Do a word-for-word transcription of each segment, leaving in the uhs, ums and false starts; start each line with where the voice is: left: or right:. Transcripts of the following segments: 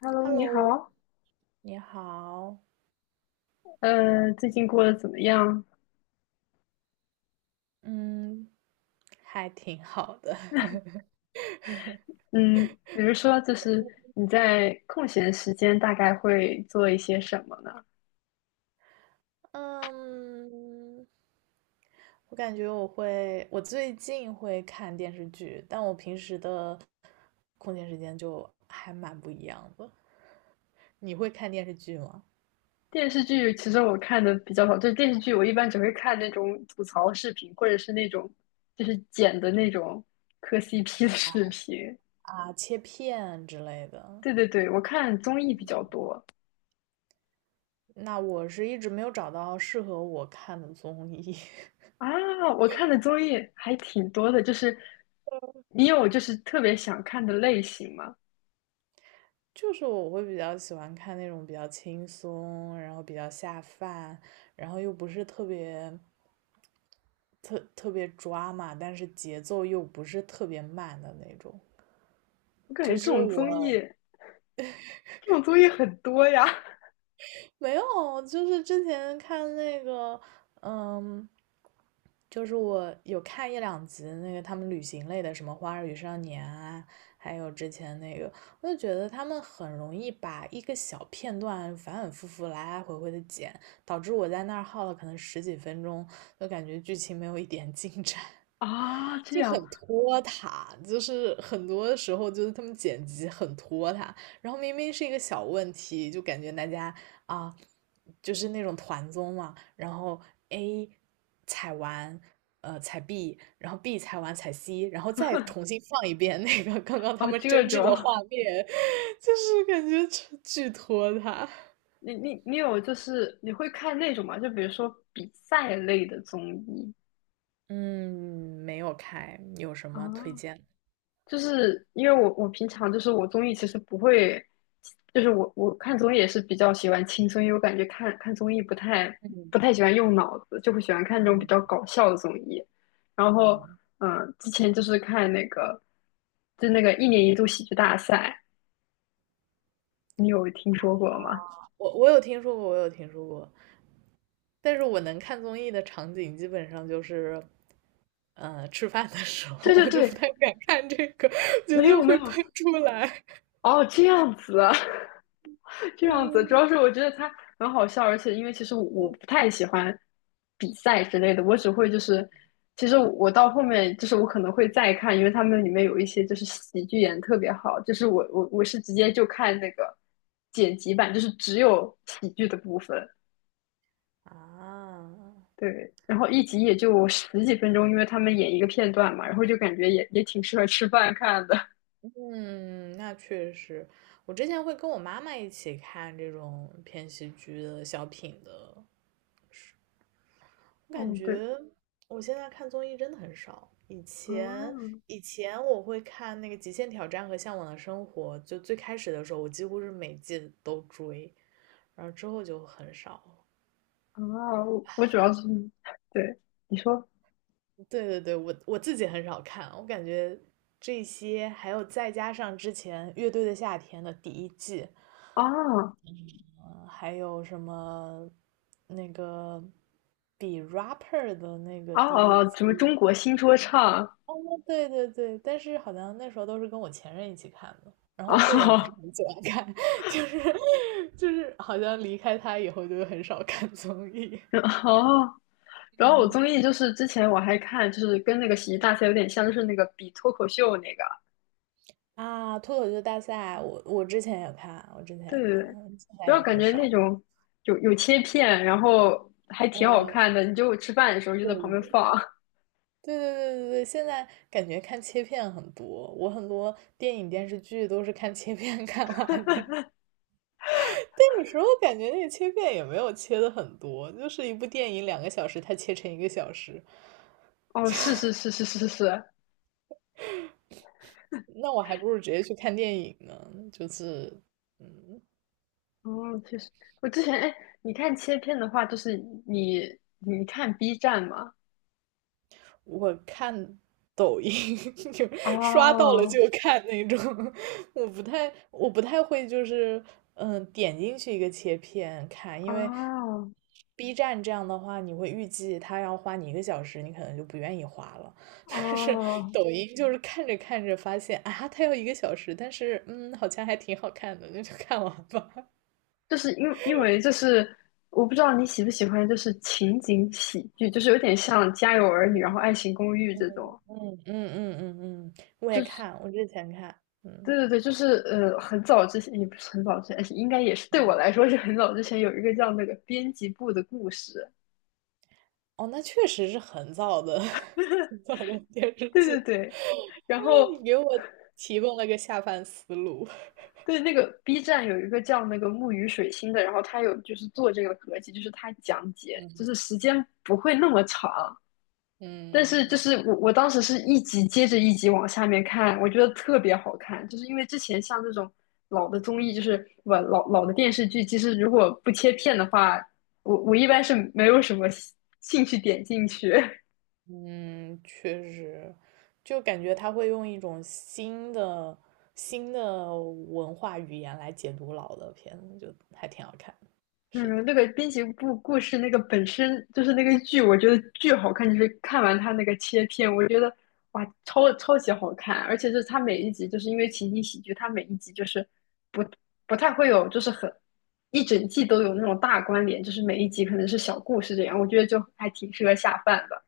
left: Hello，你
right: Hello，
left: 好，
right: 你好，
left: 呃，最近过得怎么样？
right: 嗯，还挺好的。
left: 嗯，比如说，就是你在空闲时间大概会做一些什么呢？
right: 嗯，我感觉我会，我最近会看电视剧，但我平时的空闲时间就还蛮不一样的。你会看电视剧吗？
left: 电视剧其实我看的比较少，就是电视剧我一般只会看那种吐槽视频，或者是那种就是剪的那种磕 C P 的视频。
right: 啊，切片之类的。
left: 对对对，我看综艺比较多
right: 那我是一直没有找到适合我看的综艺，
left: 啊，我看的综艺还挺多的，就是你有就是特别想看的类型吗？
right: 就是我会比较喜欢看那种比较轻松，然后比较下饭，然后又不是特别特特别抓嘛，但是节奏又不是特别慢的那种。
left: 我感觉
right: 就
left: 这
right: 是
left: 种综艺，
right: 我
left: 这种综艺很多呀。
right: 没有，就是之前看那个，嗯，就是我有看一两集那个他们旅行类的，什么《花儿与少年》啊，还有之前那个，我就觉得他们很容易把一个小片段反反复复、来来回回的剪，导致我在那儿耗了可能十几分钟，就感觉剧情没有一点进展。
left: 啊，这
right: 就
left: 样
right: 很拖沓，就是很多时候就是他们剪辑很拖沓，然后明明是一个小问题，就感觉大家啊，就是那种团综嘛，然后 A 踩完，呃踩 B，然后 B 踩完踩 C，然后再重新放一遍那个刚刚他
left: 啊，
right: 们
left: 这
right: 争执的
left: 种
right: 画面，就是感觉巨巨拖沓。
left: 你你你有就是你会看那种吗？就比如说比赛类的综艺
right: 嗯，没有开，有什么推
left: 啊，
right: 荐？
left: 就是因为我我平常就是我综艺其实不会，就是我我看综艺也是比较喜欢轻松，因为我感觉看看综艺不太不太喜欢用脑子，就会喜欢看那种比
right: 嗯
left: 较搞笑的综艺。然后
right: 嗯，
left: 嗯，呃之前就是看那个就那个一年一度喜剧大赛，你有听说过吗？
right: 我我有听说过，我有听说过。但是我能看综艺的场景基本上就是，呃，吃饭的时候，
left: 对对
right: 我就不
left: 对，
right: 太敢看这个，觉
left: 没
right: 得
left: 有没
right: 会喷
left: 有，
right: 出来。
left: 哦，这样子啊，这样子，主
right: 嗯
left: 要是我觉得他很好笑，而且因为其实我我不太喜欢比赛之类的，我只会就是，其实我到后面就是我可能会再看，因为他们里面有一些就是喜剧演得特别好，就是我我我是直接就看那个剪辑版，就是只有喜剧的部分，
right: 啊，
left: 对，然后一集也就十几分钟，因为他们演一个片段嘛，然后就感觉也也挺适合吃饭看的，
right: 嗯，那确实，我之前会跟我妈妈一起看这种偏喜剧的小品的，我感
left: 嗯，对，
right: 觉我现在看综艺真的很少。以前
left: 嗯。
right: 以前我会看那个《极限挑战》和《向往的生活》，就最开始的时候，我几乎是每季都追，然后之后就很少。
left: 啊，我我主要是，对，你说，
right: 对对对，我我自己很少看，我感觉这些还有再加上之前《乐队的夏天》的第一季，
left: 啊
right: 呃还有什么那个比 rapper 的那个
left: 啊，
right: 第一
left: 什么
right: 季，
left: 中国新说唱
right: 哦，对对对，但是好像那时候都是跟我前任一起看的，然后我个人不是
left: 啊
right: 很喜欢看，就是就是好像离开他以后就很少看综艺。
left: 哦，然后我综
right: 嗯，
left: 艺就是之前我还看，就是跟那个喜剧大赛有点像，就是那个比脱口秀那个，
right: 啊，脱口秀大赛，我我之前也看，我之前
left: 对
right: 也
left: 对
right: 看，
left: 对，
right: 现
left: 主
right: 在
left: 要
right: 也
left: 感
right: 很
left: 觉那
right: 少
left: 种有有切片，然后还挺好
right: 嗯，
left: 看的，你就吃饭的时候就
right: 对
left: 在旁
right: 对
left: 边
right: 对
left: 放，
right: 对对对，现在感觉看切片很多，我很多电影电视剧都是看切片 看完的，但有时候感觉那个切片也没有切的很多，就是一部电影两个小时，它切成一个小时，
left: 哦，是是是是是是，
right: 那我还不如直接去看电影呢，就是，嗯。
left: 哦，确实，我之前哎，你看切片的话，就是你你看 B 站吗？
right: 我看抖音 就刷到了
left: 哦，
right: 就看那种，我不太我不太会就是嗯点进去一个切片看，因为
left: 哦
right: B 站这样的话，你会预计它要花你一个小时，你可能就不愿意花了。但是
left: 哦，
right: 抖音就是看着看着发现啊，它要一个小时，但是嗯好像还挺好看的，那就看完吧。
left: 就是因因为就是我不知道你喜不喜欢，就是情景喜剧，就是有点像《家有儿 女》然后
right: 嗯
left: 《爱情公寓》
right: 嗯
left: 这种，
right: 嗯嗯嗯嗯，我
left: 就
right: 也
left: 是
right: 看，我之前看，
left: 对
right: 嗯
left: 对对，就是呃，很早之前也不是很早之前，应该也是对我
right: 嗯。
left: 来说是很早之前有一个叫那个编辑部的故事，
right: 哦，那确实是很早的 很早的电视
left: 对
right: 剧，
left: 对对，然
right: 因为你
left: 后
right: 给我提供了个下饭思路。
left: 对那个 B 站有一个叫那个木鱼水星的，然后他有就是做这个合集，就是他讲解，就
right: 嗯
left: 是时间不会那么长。但是就
right: 嗯，
left: 是我我当时是一集接着一集往下面看，我觉得特别好看，就是因为之前像这种老的综艺，就是不老老的电视剧，其实如果不切片的话，我我一般是没有什么兴兴趣点进去。
right: 嗯，确实，就感觉他会用一种新的新的文化语言来解读老的片子，就还挺好看。是的。
left: 嗯，那个滨崎步故事那个本身就是那个剧，我觉得巨好看。就是看完它那个切片，我觉得哇，超超级好看。而且就是它每一集，就是因为情景喜剧，它每一集就是不不太会有，就是很一整季都有那种大关联，就是每一集可能是小故事这样。我觉得就还挺适合下饭的。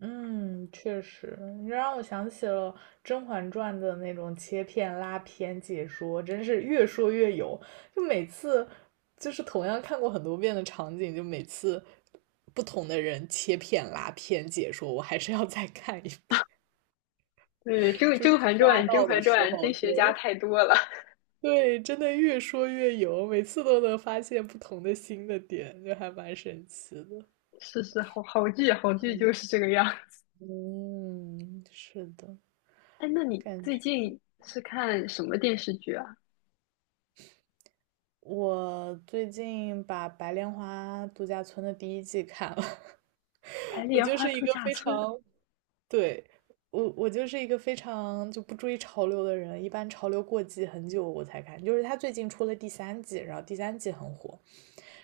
right: 嗯，确实，你让我想起了《甄嬛传》的那种切片拉片解说，真是越说越有。就每次就是同样看过很多遍的场景，就每次不同的人切片拉片解说，我还是要再看一遍。
left: 对，《甄
right: 就是
left: 甄嬛
right: 刷
left: 传》《甄
right: 到的
left: 嬛
right: 时
left: 传》
right: 候，
left: 甄
right: 对
left: 学家太多了，
right: 对，真的越说越有，每次都能发现不同的新的点，就还蛮神奇的。
left: 是是，好好剧好剧就是这个样。
right: 嗯，是的，
left: 哎，那你
right: 感
left: 最
right: 觉。
left: 近是看什么电视剧啊？
right: 我最近把《白莲花度假村》的第一季看了，
left: 白
right: 我
left: 莲
right: 就
left: 花
right: 是一
left: 度
right: 个
left: 假
right: 非
left: 村，
right: 常，对，我我就是一个非常就不追潮流的人，一般潮流过季很久我才看，就是他最近出了第三季，然后第三季很火，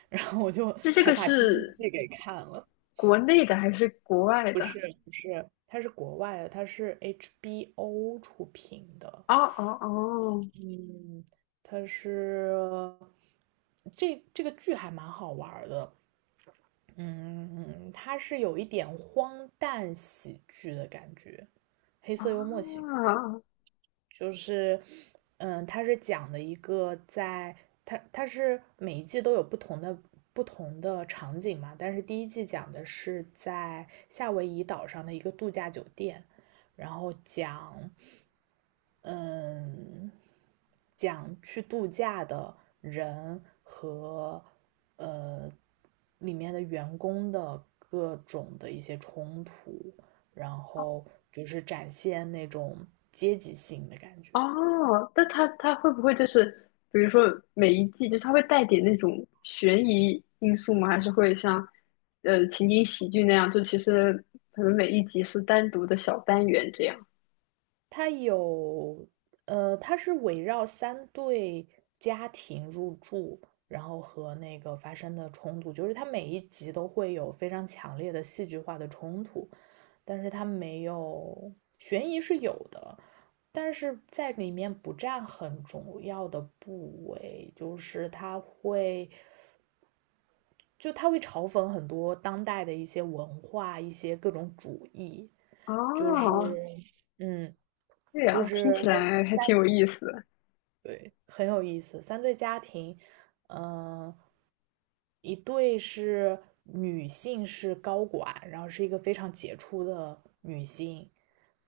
right: 然后我就
left: 这这
right: 才
left: 个
right: 把第一
left: 是
right: 季给看了。
left: 国内的还是国外
right: 不
left: 的？
right: 是不是，它是国外的，它是 H B O 出品的，
left: 哦哦哦
right: 嗯，它是这这个剧还蛮好玩儿的。嗯，它是有一点荒诞喜剧的感觉，黑色幽默喜
left: 啊
right: 剧，就是，嗯，它是讲的一个在它它是每一季都有不同的不同的场景嘛，但是第一季讲的是在夏威夷岛上的一个度假酒店，然后讲嗯，讲去度假的人和呃里面的员工的各种的一些冲突，然后就是展现那种阶级性的感觉。
left: 哦，那它它会不会就是，比如说每一季，就是它会带点那种悬疑因素吗？还是会像呃情景喜剧那样，就其实可能每一集是单独的小单元这样？
right: 它有呃，它是围绕三对家庭入住，然后和那个发生的冲突，就是它每一集都会有非常强烈的戏剧化的冲突。但是它没有悬疑是有的，但是在里面不占很重要的部位，就是它会就它会嘲讽很多当代的一些文化、一些各种主义，就是
left: 哦，
right: 嗯，
left: 对
right: 就
left: 啊，听
right: 是
left: 起来还挺有意思的
right: 对，很有意思。三对家庭，嗯、一对是女性是高管，然后是一个非常杰出的女性，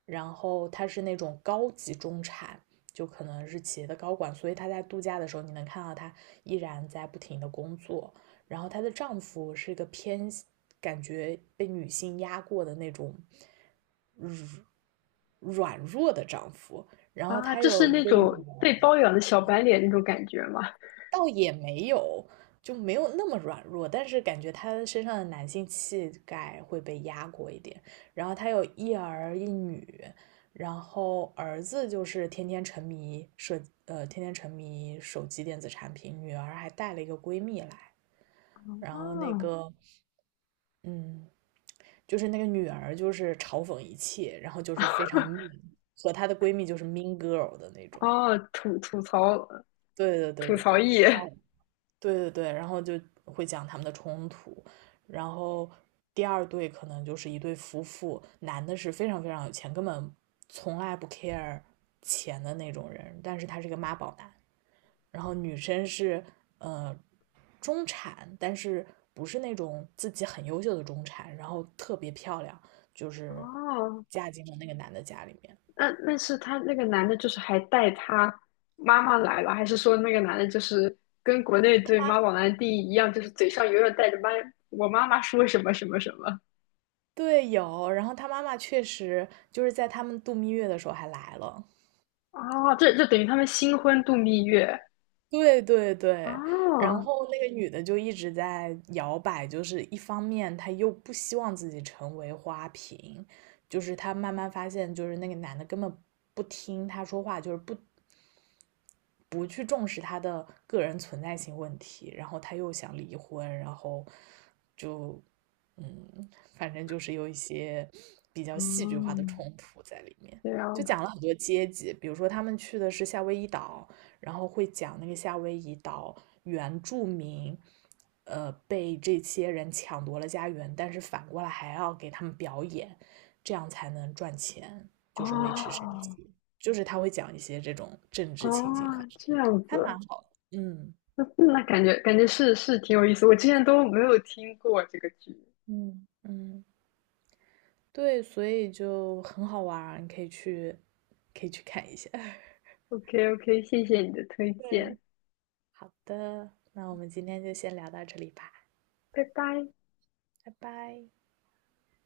right: 然后她是那种高级中产，就可能是企业的高管，所以她在度假的时候，你能看到她依然在不停的工作。然后她的丈夫是一个偏感觉被女性压过的那种软弱的丈夫，然后
left: 啊，
right: 她
left: 就是
right: 有一
left: 那
right: 个女
left: 种被
right: 儿，
left: 包养的小白脸那种感觉吗？
right: 倒也没有，就没有那么软弱，但是感觉他身上的男性气概会被压过一点。然后他有一儿一女，然后儿子就是天天沉迷设，呃，天天沉迷手机电子产品，女儿还带了一个闺蜜来，然后那
left: 哦，
right: 个，嗯，就是那个女儿就是嘲讽一切，然后就是非常 mean，和她的闺蜜就是 mean girl 的那种。
left: 哦，吐吐槽
right: 对对对
left: 吐
right: 对
left: 槽
right: 对。
left: 艺。
right: 对对对，然后就会讲他们的冲突，然后第二对可能就是一对夫妇，男的是非常非常有钱，根本从来不 care 钱的那种人，但是他是个妈宝男，然后女生是呃中产，但是不是那种自己很优秀的中产，然后特别漂亮，就是
left: 哦，
right: 嫁进了那个男的家里面，
left: 那那是他那个男的，就是还带他妈妈来了，还是说那个男的就是跟国内
right: 他
left: 对
right: 妈。
left: 妈宝男的定义一样，就是嘴上永远带着妈我妈妈说什么什么什么？
right: 对，有，然后他妈妈确实就是在他们度蜜月的时候还来了。
left: 哦，这这等于他们新婚度蜜月。
right: 对对对，然
left: 哦，
right: 后那个女的就一直在摇摆，就是一方面她又不希望自己成为花瓶，就是她慢慢发现，就是那个男的根本不听她说话，就是不。不去重视他的个人存在性问题，然后他又想离婚，然后就嗯，反正就是有一些比较戏剧化的
left: 嗯，
right: 冲突在里面。
left: 这样
right: 就
left: 子。
right: 讲了很多阶级，比如说他们去的是夏威夷岛，然后会讲那个夏威夷岛原住民，呃，被这些人抢夺了家园，但是反过来还要给他们表演，这样才能赚钱，就是维持生
left: 哦
right: 计。就是他会讲一些这种政
left: 哦，
right: 治情景话题，
left: 这样
right: 还蛮
left: 子，
right: 好的。嗯
left: 那那感觉感觉是是挺有意思，我之前都没有听过这个剧。
right: 嗯，嗯，对，所以就很好玩儿，你可以去可以去看一下。
left: OK OK，谢谢你的推荐，
right: 对，好的，那我们今天就先聊到这里吧，
left: 拜拜。
right: 拜拜。